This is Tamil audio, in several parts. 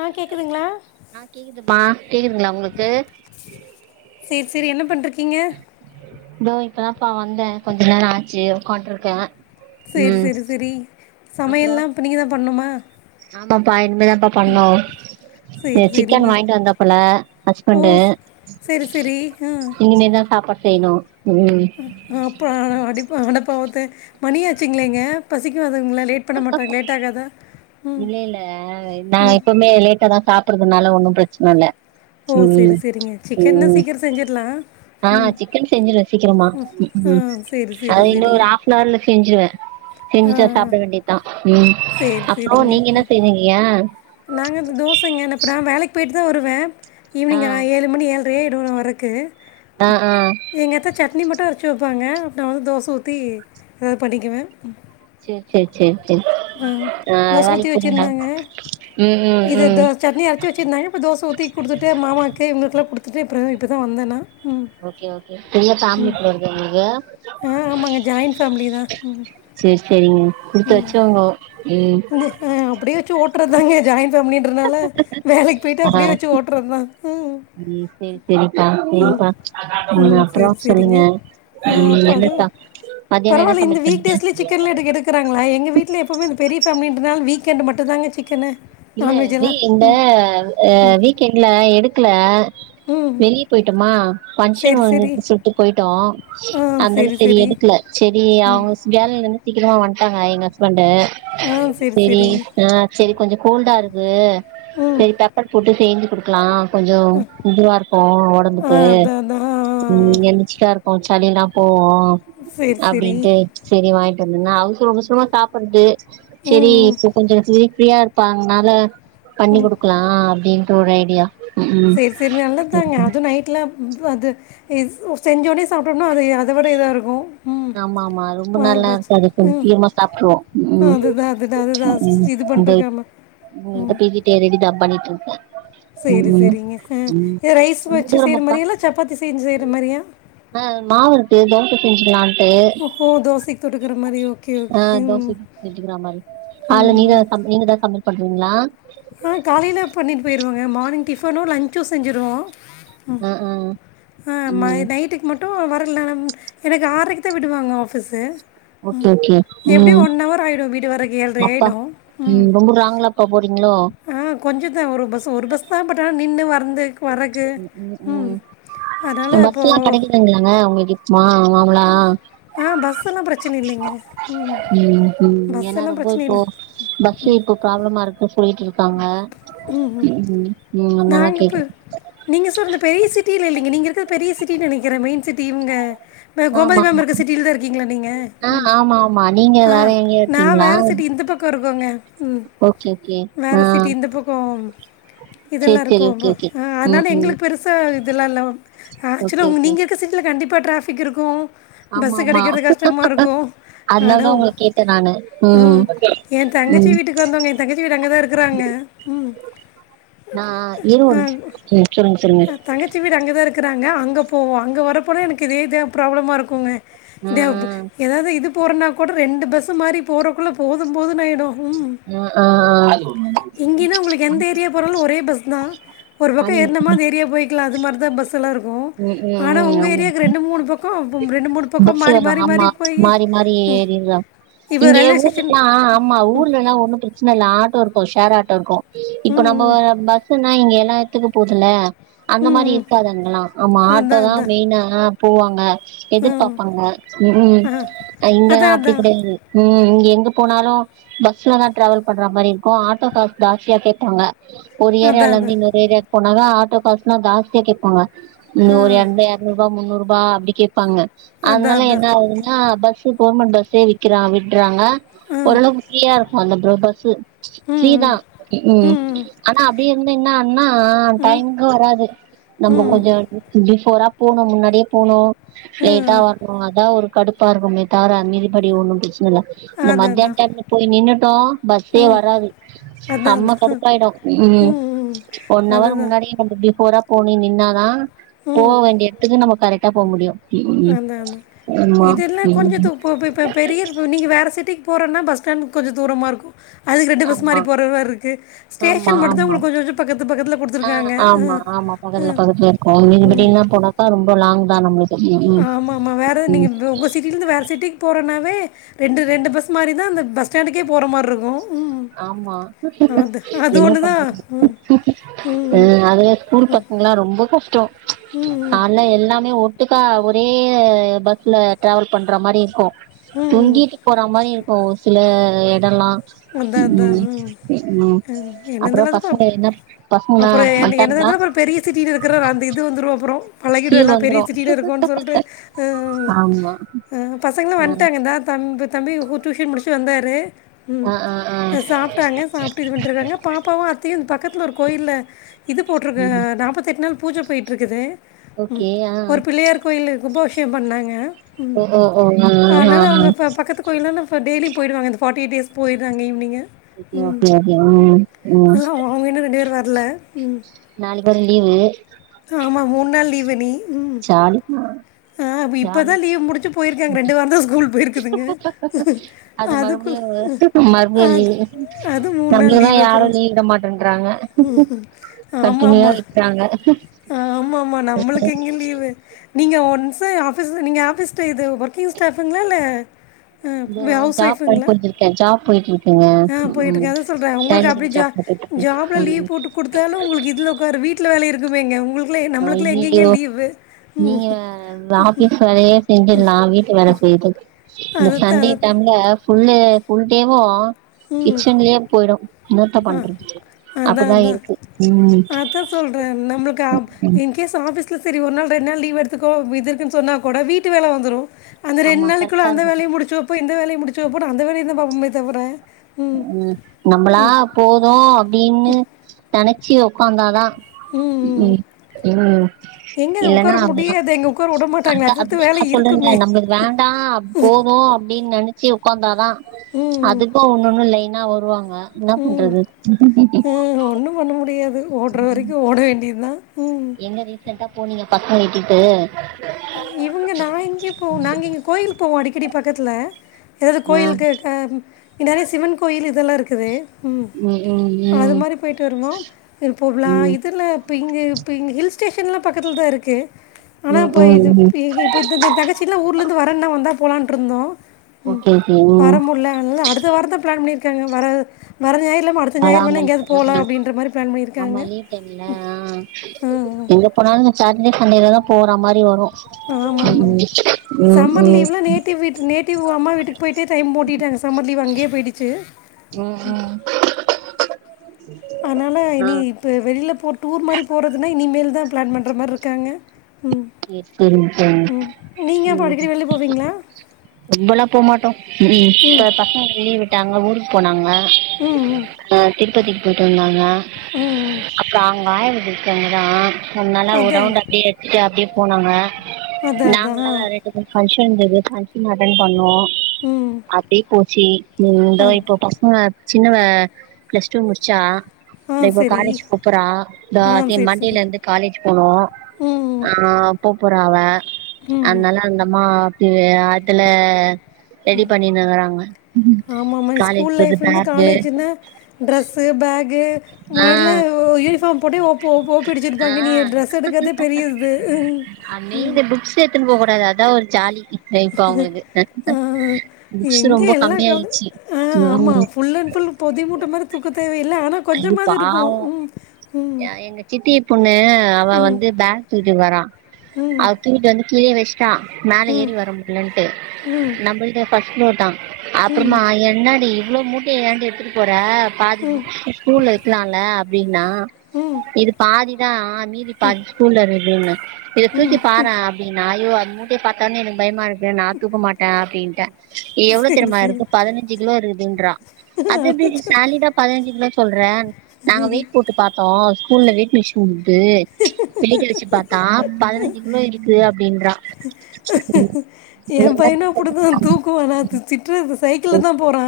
ஆ கேட்குதுங்களா ஆ கேக்குதுமா கேக்குதுங்களா உங்களுக்கு சேரி சேரி என்ன பண்ட்டு இருக்கீங்க தோ இப்பதாப்பா இப்ப வந்த கொஞ்ச நேர ஆச்சு உட்காண்டு இருக்க சேரி சரி சரி அப்றோ சமையல்லா இப்போ நீங்க தா பண்ணுமா ஆமாப்பா இனிமே தாப்பா பண்ணு சரி சிக்கன் சரிங்க வாங்கிட்டு வந்தாப்பல்ல ஓ ஹஸ்பண்டு சரி சரி ஆ இனிமேதா சாப்பாடு செய்யணு. ம் அப்ப அ அப்பற அடிபாங்க அட பாவத்த மணியாச்சுங்களேங்க பசிக்காதுங்களா லேட் பண்ண மாட்டாங்க லேட் ஆகாதா ம் இல்ல இல்ல நா எப்பவுமே லேட்டா தா சாப் அப்பறதுனால ஒன்னூ பிரச்சன இல்ல ஹூ செரி ம் செரிங்க சிக்கன்னா ம் சீக்கிரோ செஞ்சிட்லா ஆ சிக்கன் செஞ்சிருவே சீக்கிரமா ஆ சரி அத சரி இன்னு சரி ஒரு ஹாப்னவர்ல செஞ்சிருவே ஆ செஞ்சுட்டுா சாப்பிட வேண்டியதா சரி அப்புறோ நீங்க என்ன செய்ஞ்சீங்கீங்க நாங்க தோசைங்க [unintelligible] நா வேலைக் போயிட் தா வருவே ஆ ஈவினிங்க் ஆயி ஏழு மணி ஏல்ரயாயிடூ வரக்கு அ ஆஹ் எங்க அத்த சட்னி மட்டூ அரைச்சு வைப்பாங்க நா வந் தோச ஊத்தி நா பண்ட்டிக்குவெ ஏதாவது பண்ணிக்குவேன் செர் செர் செர் செர் ஆ அ தோசை வேலக்கி ஊற்றி போறீங்களா வச்சுருந்தாங்க ம் ம் இது ம் தோ சட்னி அரைச்சி வெச்சிருந்தாங்க இப்ப தோச ஊத்தி குடுத்துட்டு மாமாவுக்கு இவங்களுக்குல்லா குடுத்துட்டு அப்பறோ இப்ப தா வந்தே நா ஓக்கே ஓக்கே பெரிய ஃபேமிலி போல இருக்குதெ ஆ உங்களுக்கு ஆமாங்க ஜாயின்ட் ஃபேமிலி தான் ம் சேர் சேரிங்க குடுத்து வச்சுவங்க ம் நெ அஹ் அப்படியே வெச்சு ஓட்ற்தாங்க ஜாயின் ஃபேமிலி ன்றனால வேலைக்கு போயிட்டு ஆ அப்படியே வச்சு ஓட்டுறத் தா ம் சரி சரிப்பா சரிப்பா உம் ம் அப்புறோ சரி சரிங்க சொல்லுங்க ஆ, ம் அப்போ அது என்னத்தா மதியானோ என்ன பரவாயில்ல இந்த சமையல் வீக் பண்ணீங்க டேஸ்லே சிக்கன் லா எடுக் கிறாங்களா எங்க வீட்டுல எப்பவுமே பெரிய ஃபேமிலி ன்றதுனால வீக்கெண்ட்டு மட்டூ தாங்க சிக்கனு இல்ல நான்வெஜ் நீ எல்லாம் இந்த ம் அ வீக்கெண்ட்ல எடுக்கல ம் வெளியே போயிட்டோமா பங்கஷன் சரி வந்து சரி சுட்டு போயிட்டோ அந்தாலுக் சரி எடுக்கல சரி ம் அவங்க வேலைல இருந்து சீக்கிரமா வந்ட்டாங்க எங்க ஹஸ்பண்ட் சரி ஆ சரி கொஞ்சொ கோல்டா இருக்கூ ம் சரி பெப்பர் போட்டு செய்ஞ்சு குடுக்கலா கொஞ்சொ இதுவா இருக்கூ ஆ ஒடம்புக்கு அதான் அதான் ஆ ஆ ஆ. ம் எனர்ச்சிக்கா இருக்கோ சளில்லா போவோ சரி சரி அப்டின்ட்டு சரி வாங்கிட்டு வந்துருந்தே அவ்சரோ அவ்சரமா சாப்பிட்றது சரி ம் ம் இப்ப கொஞ்சொ ஃப்ரீ ஃப்ரீயா இருக் ப்பனால பண்ணி கொடுக்கலாம் அப்படின்ற ஒரு ஐடியா ம் செரி செரி நல்லத்தாங்க ம் அதுவூ நைட்ல ப் அது இஸ் செஞ்சோனே சாப்பிட்டோம்னா அது அத விட இதா இருக்கோ ஆமாம்மா ரொம்ப நல்லா இருக்கூ இது கொஞ்சொ சீக்கிரமா சாப்டுருவோ ம் தா அதூதா இது பண்ணுட்ருக்காம உ உங்க கிட்ட போசிட்டே ரெடி தா பண்ணிட் இருந்தே செரி சரிங்க இஹ் இத ரைஸ் ரொம்ப வெச்சு செய்யற தூரமாப்பா மாரியா இல்ல சப்பாத்தி செஞ்சு செய்யற மாரியா ஆஹ் மாவுருக்கு தோச செஞ்சுக்கலாண்ட் ட்டு ஓஹோ தோசைக்கு தொட்டுக்கிற மாதிரி ஓகே ஓகே ஆஹ் தோசெ ம் இட்லி செஞ்சுக்கிறாமேரி ஆளு நீ ம் தான் நீங்கதான் சமையல் பண்றீங்களா ஆ காலையிலே பண்ணிட்டு போயிடுவோங்க மார்னிங் டிஃபனோ லஞ்சோ செஞ்சுடுவோ ம் ஆ ஆ ஆ மை ம் நைட்டுக்கு மட் ஓ வர்லா எனக்கு ஆரைக்கூ தா விடுவாங்க ஆஃபீசூ ஓகே ம் ஓகே எப்படி ம் ஒன் ஹவர் ஆயிடோ வீடு வரைக்கு ஏல்றாயிடும் ம் வுர்ராங்களாப் இப்ப போறீங்களோ ஆ கொஞ்சோ தா ஒரு பஸ் ஒரு பஸ் தா பட ஆனா நின்னு வந்து வரக் ம் ம் பஸ்ல்லா அப்போது கெடைக்குதாங்களாங்க உங்களுக்கு இப்ப மா மாமுலா ஆ பஸ் எல்லாம் பிரச்சனை இல்லைங்க ம் ம் பஸ் ஏன்னா எல்லாம் ரொம்ப பிரச்சனை இப்போ இல்லை பஸ் இப்போ ப்ராபளமா இருக்கு சொல்லிட்டு இருக்காங்க ம் நல்லா கேக்கு நீங்க சார் இந்த பெரிய சிட்டியில இல்லீங்க நீங்க இருக்க பெரிய சிட்டின்னு நெனைக்கிறேன் மெயின் சிட்டி இவுங்க ம்ப ஆமா கோமதி மேம் ஆமா இருக்க சிட்டியில தா இருக்கீங்களா நீங்க ஆ ம் ஆமா ஆமா நீங்க ஆ வேற எங்கயோ நா இருக்கீங்களா வேற சிட்டி இந்த பக் கம் இருக்கோங்க ம் ஓகே ஓகே வேற ஆ சிட்டி இந்த பக்கோம் இதெல்லா சேரி சேரி இருக்கோம்போ ஓகே ஓகே ஆ அதனால ம் ம் எங்களுக்கு பெரு சா இதெல்லா இல்லாம ஓகே ஆக்சுவலா உங்க ஓகே நீங்க இருக்க சிட்டில கண்டிப்பா ட்ராஃபிக் இருக்கும் ஆமா பஸ் ஆமா கெடைக்கறது கஷ்டமா இருக்கும் அதனாலதா அடவும் உங்கள கேட்டே நானு ஆ ம் என் தங்கச்சி ம் வீட்டுக்கு வந்தோங்க என் தங்கச்சி வீடு அங்க தா இருக்கறாங்க ம் நா ஈரோடு ம் ம் சொல்லுங்க சொல்லுங்க தங்கச்சி வீடு அங்க தா இருக்கறாங்கே அங்க போவோ அங்க வரப்போலா எனக்கு இதே இதா ப்ராப்ளமா இருக்கோங்க ஆ தியாபு எதாவது இது போறனா கூட ரெண்டு பஸ்ஸு மாரி போறக்குள்ள போதும் போதுனு ஆயிடும் ஆ ஆ ஆ இங்கேன்னா உங்களுக்கு எந்த ஏரியா போனாலும் ஒரே பஸ் தா ஒரு பக்கம் ஏறனமா ராணிமணி அந்த ஏரியா போய்க்கல அது மாரிதா பஸ் எல்லா இருக்கும் ஆனா உங்க ஏரியாக்கு ரெண்டு மூணு பக் பஸ்ஸு வரும் ஆமா போய் மாறி மாறி ம் ஏறின் இப்போ இங்கே ரயில்வே ஸ்டேஷன் ஊர்லல்லா ஆமா ஊர்லல்லா ஒண்ணு பிரச்சன இல்ல ஆட்டோ இருக்கும் ஷேர் ஆட்டோ இருக்கும் இப்ப ம் நம்ம ம் பஸ்ன்னா இங்க எல்லா எத்துக்கு போவுதில்ல அந்த ம் மாரி ம். இருக்காதங்கல்லாம் ஆமா அதான் ஆட்டோதான் அதான் மெயினா போவாங்க ம் எதிர்பாப்பாங்க ம் ஆ இங்கல்லா அதான் அப்டி கெடையாது ம் இங்க எங்க போனாலும் பஸ்லதா ட்ராவல் பண்ற மாரி இருக்கும் ஆட்டோ காஸ் ஜாஸ்தியா கேப்பாங்க ஒரு அதான் அதான் ஏரியாலந்து அதான் இன்னொரு ஏரியாக்கு போனாவே ஆட்டோ காஸ்லா ஜாஸ்தியா கேப்பாங்க இங்க ஆ ஒரு எந்த எறநூறுபா முன்னூறுரூபா அப்டி கேப்பாங்க அதான் அதனால என்ன அதான் ஆகுதுன்னா பஸ் கு கவுர்மெண்ட் பஸ்ஸே விக்கிறா விடறாங்க ஆ ஓரளவு ஃப்ரீயா இருக்கும் அந்த ப்ரோ பஸ்ஸு ம் ஃபீரிதா ம் ம் ஆனா அப்டி இருந்தே என்னா ஆகுன்னா ம் டைமுக்கு வராது நம்ப ம் கொஞ்சம் பிஃபோரா போணும் முன்னாடியே போணும் லேட்டா ம் வ ம் அதா ஒரு கடுப்பா இருக்குமே தவர மீதி படி ஒண்ணும் பிரச்சன இல்ல இந்த அதான் மத்தியான் அதான் டைம்ல போயி நின்னுட்டோம் பஸ்ஸே ம் வராது அதான் சம்மா அதான் கடுப்பாயிடும் ம் ஒன் அவர் அதுதான் முன்னாடே கொஞ்சோ பிஃபோரா போனி நின்னாதா போ ம் வேண்டிய எடத்துக்கு நம்ம கரெட்டா போ முடியும் அதா அதா இதுல்லா ம் கொஞ்ச தூ போப்ப இப்ப பெரியரிவு நீங்க வேற சிட்டிக்கு போறன்னா பஸ் ஸ்டாண்ட்க்கு கொஞ்சம் தூரமா இருக்கும் அதுக்கு ரண்டு பஸ் மாரி ஆமா போற மாரி இருக்கு ஆமா ஸ்டேஷன் மட்டுதா ஆமா உங்களுக்கு கொஞ்ச கொஞ்ச பக்கத்து பக்கத்துல குடுத்துருக்காங்க பகல்ல பக்கத்துல இருக்கும் நீங்க இப்டின்னா போனாக்கா ரொம்ப லாங்தா நம்மளுக் ஆமா ஆமா வேற நீங்க உங்க சிட்டிலருந்து வேற சிட்டி போறனாவே ரெண்டு ரெண்டு பஸ் மாரி தா அந்த பஸ் ஸ்டாண்டுக்கே போற மாரி இருக்கும் ம் ஆமா அது அது என்ன ஒன்று தான் பண்றது ம் ம் அதுல ஸ்கூல் பசங்கலா ரொம்ப கஷ்டம் ம் நாலா எல்லாமே ஒட்டுக்கா ஒரே பஸ்ல டிராவல் பண்ற மாரி இருக்கும் ம் ம் தொங்கிட்டு போற மாரி இருக்கும் ஒரு சில எடல்லா அதான் ம் அதான் ம் என்னது அப்றோம் அது பசங்க பாப் என்ன பசங்கல்லா வன்ட்டாங்ளா சிட்டினு இருக்கற அந்த இது வந்துரு அப்புறோ பழகிடு ஃபீல் எல்லாம் பெரிய வந்துரு சிட்டில இருக்கோன்னு சொல்ட்டு ம் ஆமா ஆ பசங்களா ஆ வன்ட்டாங்க இந்தா தம்பி தம்பி கு டூஷன் முடிச்சி வந்தாரு ம் ஆ ஆ ஆ சாப்ட்டாங்க சாப் ட்டு இது பண்ட்ருக்காங்க பாப்பாவு அத்தையு பக்கத்துல ஒரு கோயில இது போட்ருக்க ம் நாப்பத்தெட்டு நாள் பூஜ போய்ட்ருக்குது ஓகே ஆ ஒரு பிள்ளையார் கோயிலு கும்பாவிஷே பண்ணாங்க ம் ஓ ஓ ஓ ஆ ஆ அனால ஆ அவங்க பக்கத்து கோயிலான ப டெய்லி போய்டுவாங்க இந்த ஃபாட்டியேட் டேஸ் போய்ட்ராங்க ஈவினிங்கு ஓகே ம் ஓகே ஓகே ம் ம் இல்ல அவுங்க இன்னு ரெண்டு பேர் வர்ல ம் நாலு பேரு லீவு ஆமா மூணு நாள் லீவு இனி ம் அடிப்ப அ இப்பதா லீவு முடிஞ்சு போய்ருக்காங்க ரெண்டு வாரந்தா ஸ்கூல் போய்ருக்குதுங்க அது மறுபடியு மறுபடியு லீவு அது மூணு நம்மளதா யாரு லீவு விட மாட்டேறாங்க ஆமா ஆமா ஆமா ஆமா நம்மளுக் எங்க லீவு நீங்க ஒன்ஸு ஆஃபீஸ் நீங்க ஆஃபீஸ்ட் இது ஒர்க்கிங் ஸ்டாஃபுங்ளா இல்ல இது அ அவுஸ் ஜாப் போய் ஒய்ஃபுங்ளா போயிட்ருக்கே ஜாப் போய்ட் அ போய்ட்ருக்க அதா சொல்றே உங்ளுக் அப்டி ஜா ஜாப் போயிட்ருக்கே ஜாப்ல லீவு ம் போட்டு குடுத்தாலு உங்ளுக்கு இதுல உக்காரு வீட் ல வேல இருக்குமேங்க உங்ளுக்ளா நம்ளுக்குளா எங்கங்க ஐயையோ லீவு ம் நீங்க இந்த ஆஃபீஸ் வேலையே செஞ்சிடலா வீட்டு வேல செய்றதுக்கு இந்த அதுதான் சண்டே அது டம் த ஃபுல்லு ஃபுல்டேவு ம் கிச்சன்லியே போய்டு என்னத்த பண்றது அதா அப்டிதா அதா இருக்கு ம் அதா சொல்ற நம்மளுக்கு அப் இந் கேஸ் ஆஃபீஸ்ல சரி ஒர் நாள் ரெண் நாள் லீவ் எடுத்துக்கோ இது இருக்குன் சொன்னா கூட வீட்டு வேல வந்துரு அந்த ரெண் ஆமா நாளைக்குள்ள கரெக்டா அந்த இருக்கு வேலையு முடிச்சு வெப்போ இந்த வேலையையு முடிச்சு வெப்போ அந்த வேலைய தா பாப்போமே தவர ம் நம்பளா போது அப்டின்னு நனைச்சு ஒக்காந்தாதா ம் ம் எங்கே இல்லன்னா உட்கார முடியாது எங்கே உட்கார விட மாட்டாங்களே அத அடுத்தடுத்து அதா நா வேலை சொல்றேன்ல இருக்குமே நம்பளுக் வேண்டா போது அப்டின் நனச்சு உக்காந்தாதா ம் ம் அதுக்கு ஒன்னொண்ணு லைனா வருவாங்க என்னா ம் பண்றது ம் ஒன்றும் பண்ண முடியாது ஓட்ற வரைக்கு ஓட வேண்டி தா எங்க ரீசெண்ட்டா போனீங்க பசங்கள இட்டுட்டு இவங்க நா எங்க போ நாங்க இங்க கோயிலுக்கு போவோ அடிக்கடி பக்கத்துல ஏதாவது ஆ கோயிலுக்கு அ இங் நறைய சிவன் கோயில் இதெல்லா இருக்குது ம் ம் அது ம் மாரி போயிட்டு வருவோ இப்போ வ்லா ம் இதுல ப்ப இங்க ப்ப இங் ஹில்ஸ்டேஷன்லா பக்கத்துல் தா இருக்கு ஆனா ம் இப்ப இது ம் ம் இது இப்ப த த த தங்கச்சில்லா ஊர்ல இந்து வரன்னா வந்தா போலான்ட்ருந்தோ ம் ஓகே ஓகே வர ம் முடில அதனால அடுத்த வாரோ தா பிளான் பண்ணிருக்காங்க வர வர ஞாயிறு இல்லாம அடுத்த ஞாயிறு வேணா எங்கயாது வராங்கன்ட்டு போலா ஆ அப்படின்ற மாரி பிளான் ஆமா பண்ணியிருக்காங்க லீவ் போனால இந்த சேட்டர்டே சன்டே ல தான் போகிற மாதிரி வரும் ஆமாமா சம்மர் ம் லீவ்லா நேட்டிவ்வீட்டு நே [unintelligible] அம்மா வீட்டுக்கு போயிட்டே டைம் ஓட்டிட்ட சம்மர் லீவ் அங்கே போயிருச்சு ப்றோ அனால இனி ப்ப வெளியில போர் டூர் மாரி போறதுனா இனிமேல் தா பிளான் பண்ற மார் இருக்காங்க ம் சேரி சேரிங்க தோழி ம் நீங்க அப்போ அடிக்கடி வெல்ல போவீங்களா கும்பல்லா போமாட்டோ ம் ம் இப்ப பசங்களுக்கு லீவு விட்டாங்க ஊருக்கு போனாங்க ம் ம் அ திருப்பதிக்கு போய்ட்டு வந்தாங்க ம் ம் அப்றோ அவங்க ஆயா இருக்காங்கதா அதனால ஒரு அதான் ரவுண்ட அப்டியே எடுத்து அப்டியே போனாங்க அதான் அதான் நாங்களா ஆ ஃபங்க்ஷன் இருந்தது ஃபங்க்ஷன் அட்டன் பண்ணோ ம் அப்டியே போச்சு ம் இந்த அத் இப்போ பசங்க சின்னவ பிளஸ் டூ முடிச்சா ஆ இதோ இப்ப சரி காலேஜ் போபோறா ஆ இதோ சரி சரி மண்டையில இருந்து காலேஜ் போனு ம் ஆ போபோறா அவ ம் ம் அதனால அந்தமா அதுல ரெடி பண்ணிங்கறாங்க ஆமாம்மா காலேஜ் போறதுக்கு பேக்கு டிரெஸ்ஸு பேகு ஆ முன்னாடில யூனிஃபார்ம் போட்டே ஒப் ஒப்பிடுச்சிருப்பாங்க நீ டிரரெஸ் எடுக்கறதே பெரிய‌ இது அ நீங்க இட்டுனு போக கூடாது அதா ஒரு ஜாலி இப்ப அவங்களுக்கு அ புக்ஸூ எங்கே ரொம்ப எல்லா கம்மிய கால ஆயிடுச்சு ஆ ஆமாம் ஃபுல் அண்ட் ஃபுல் பொதி மூட்ட மாதிரி தூக்க தேவையில்ல ஆனா கொஞ்சமாது இருக்கு ம் ம் எ எங்க சித்தி பொண்ணு அவ வந்து பேக் தூக்ட்டு வரா அ தூக்கிட் வந்து கீழே வெஸ்ட்டா மேல ஏறி வர முடிலன்ட்டு நம்மள்து ஃபஸ்ட் ஃப்ளோர் தா அப்றோமா என்னாடி இவ்ளோ மூட்டைய ஏண்டி எத்துட்டு போற பாதி ஸ்கூல்ல வக்கலாம்ல அப்டினா ம் இது பாதிதா மீதி பாதி ஸ்கூல்ல இருகுதுனு இத தூக்கி பாறா அப்டினா அய்யோ அது மூட்டைய பத்தோனே எனக் பயமாயிருக்கு நா தூக்கமாட்டே அப்டின்ட்ட எவ்ளோ சரி தெரிமா சரி இருக்கு பதினஞ்சு கிலோ இருக்குதுன்றா அது எப்டி டி சாலிடா பதினஞ்சு கிலோ சொல்றே நாங்க வெயிட் போட்டு பாத்தோ ஸ்கூல்ல வெயிட் மிஷி ன் இருக்கு பிள்ளைங்க வச்சு பாத்தா பதினஞ்சு கிலோ இருக்கு அப்டின்றா ஏ என்னத்த பையனு அப்டிதா சொல்றது நானு தூக்குவானா நா திட்றது சைக்கிள தா போறா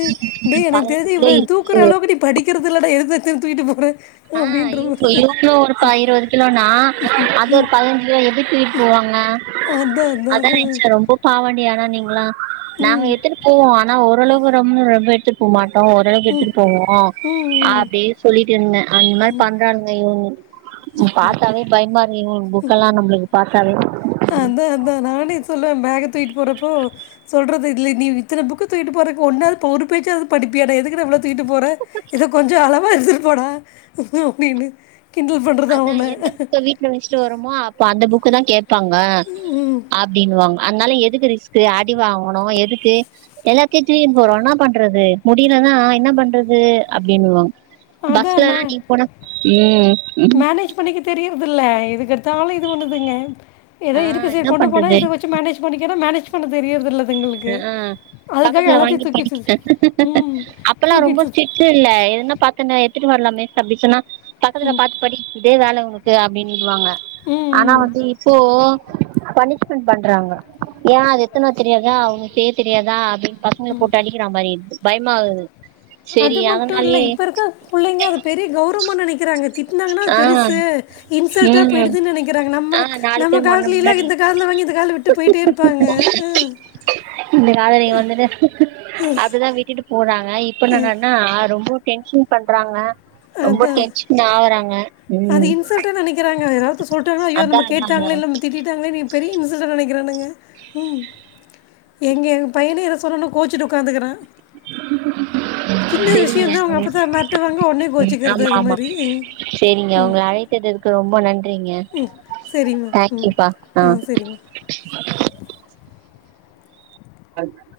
ம் டேய் எனக்கு பதினஞ்சு தெரிஞ்சு கிலோ இவ்வளோ நீ தூக்குற இருக்கு அளவுக்கு நீ படிக்கறது இல்லடா எதுக்குடா தூக்கிட்டு போற ஆ இவளோ ஒரு இருவது கிலோனா அது ஒரு பதினஞ்சு எப்டி தூக்கிட்டு போவாங்க அதான் அத அதான் நெச்சா ரொம்ப பாவண்டி ஆனா நீங்களா நாங்க எத்துட்டு போவோ ஆனா ஓரளவுக்கு ரொம்ப ரொம்ப எடுத்துட்டு போக மாட்டோ கடுத்துட்டு போவோ ம் அப்படியே சொல்லிட்டு இருந்தே அந்த மாரி பண்றாங்க இவ பாத்தாவே பயமா இருக்கு இவ புக்கெல்லாம் நம்மளுக்கு பாத்தாவே அதா அதா நானே சொல்லுவே பேக தூயிட்டு போறப்போ சொல்றது இல்லை நீ இத்தன புக்கு தூக்கிட்டு போறக்கு ஒன்னாவது பொறு பேச்சாவது படிப்பியாட எதுக்கு டா இவ்ளோ தூக்கிட்டு போறே இத கொஞ்சோ அளவா எடுதுடு போடா அப்டின்னு கிண்டல் பண்றது அவன [unintelligible] வருமோ அப்ப அந்த புக்க தா கேப்பாங்க அப்படின்னுவாங் அதனால எதுகு ரிஸ் அடி வாங்கனு எதுக்கு எல்லாத்தையு தூக்கிட்டு போறோ என பண்றது முடியலதா என்ன பண்றது அப்படின்னுவோ பஸ்ல அதான்மா எல்லா நீ போன ம் மேனேஜ் பண்ணிக்க தெரியர்து இல்ல எதுக்கெடுத்தாலு இது பண்ணுதுங்க எதோ ஆ இருக்குது என்ன கொண்டு போனா பண்றது இத வச்சு மேனேஜ் பண்ணிக்கரே மேனேஜ் பண்ண தெரியரிதில்ல ஆ பக்கத்துல வாங்கி தூக்கிடுச்சு படிக்கிட்ட ம் அப்பல்லா ரொம்ப தூக்கிடுச்சு ஸ்ட் இல்ல எதுனா பாத்தேன்ன எத்துட்டு வரலாம் மேஸ் அப்டின்னு சொன்னா பக்கத்துல பாத் படி இதே வேல ஒ இரு அப்டின்னுடுவாங்க ம் ஆனா ம் வந்து இப்போ பனிஷ்மென்ட் பண்றாங்க ஏ அது எத்துனு வர தெரியாதா அவுங்க செய் தெரியாதா அப்டின்னு பா பசங்கல போட்டு அடிக்கிற மாரி மாரி பயமா ஆகுது அது மட்டு இல்ல இப்ப இருக்க புள்ளைங்க அது பெரிய கௌரவமா நெனைக்கிறாங்க தி திட்டுனாங்கன்னா ஆ பெருசு இன்சல்டா ம் போயிடுதுன்னு நெனைக்கிறாங்க ஆ நம்மல்க் நாலு நம்ம பேர் முன்ன காலதுல்லேல முன்னாடி இந்த காதுல வாங்கி இந்த காதுல விட்டு விட்டு போயிட்டே இருப்பாங்க உ இந்த காதலிங் வந்துட்டு அப்டிதா விட்டுட்டு போறாங்க இப்பன்னன்னா ரொம்போ டென்ஷன் பண்றாங்க ரொம்போ அதான் டென்ஷன் ஆகுறாங் அது இன்சல்ட்டா நனைக்கிறாங்க யாராவ்து சொல்ட்டாங்கனா ஐயோ அதா நம்ம அதாங்க கேட்டாங்கள இல்ல திட்டிட்டாங்கலேன்னேன் என்னைய பெரிய இன்சல்ட்டா நெனைக்கிறானுங்க ம் எங்க எங்க பையனே எதா சொன்னானா கோச்சுட்டு உக்காந்துக்கறா [inaudible] சேரிங்க விஷயம் தான் அவங்க அப்போ தான் [inaudible] மிரட்டுவாங்க உடனே ம் கோச்சிக்கிறது ஆமா அது ஆமா மாதிரி ம் சேரிங்க உங்க அழ பேசதுக்கு ரொம்ப நன்றிங்க ம் சரிம்மா ம் தேங்க்யூப்பா ஆ [unintelligible]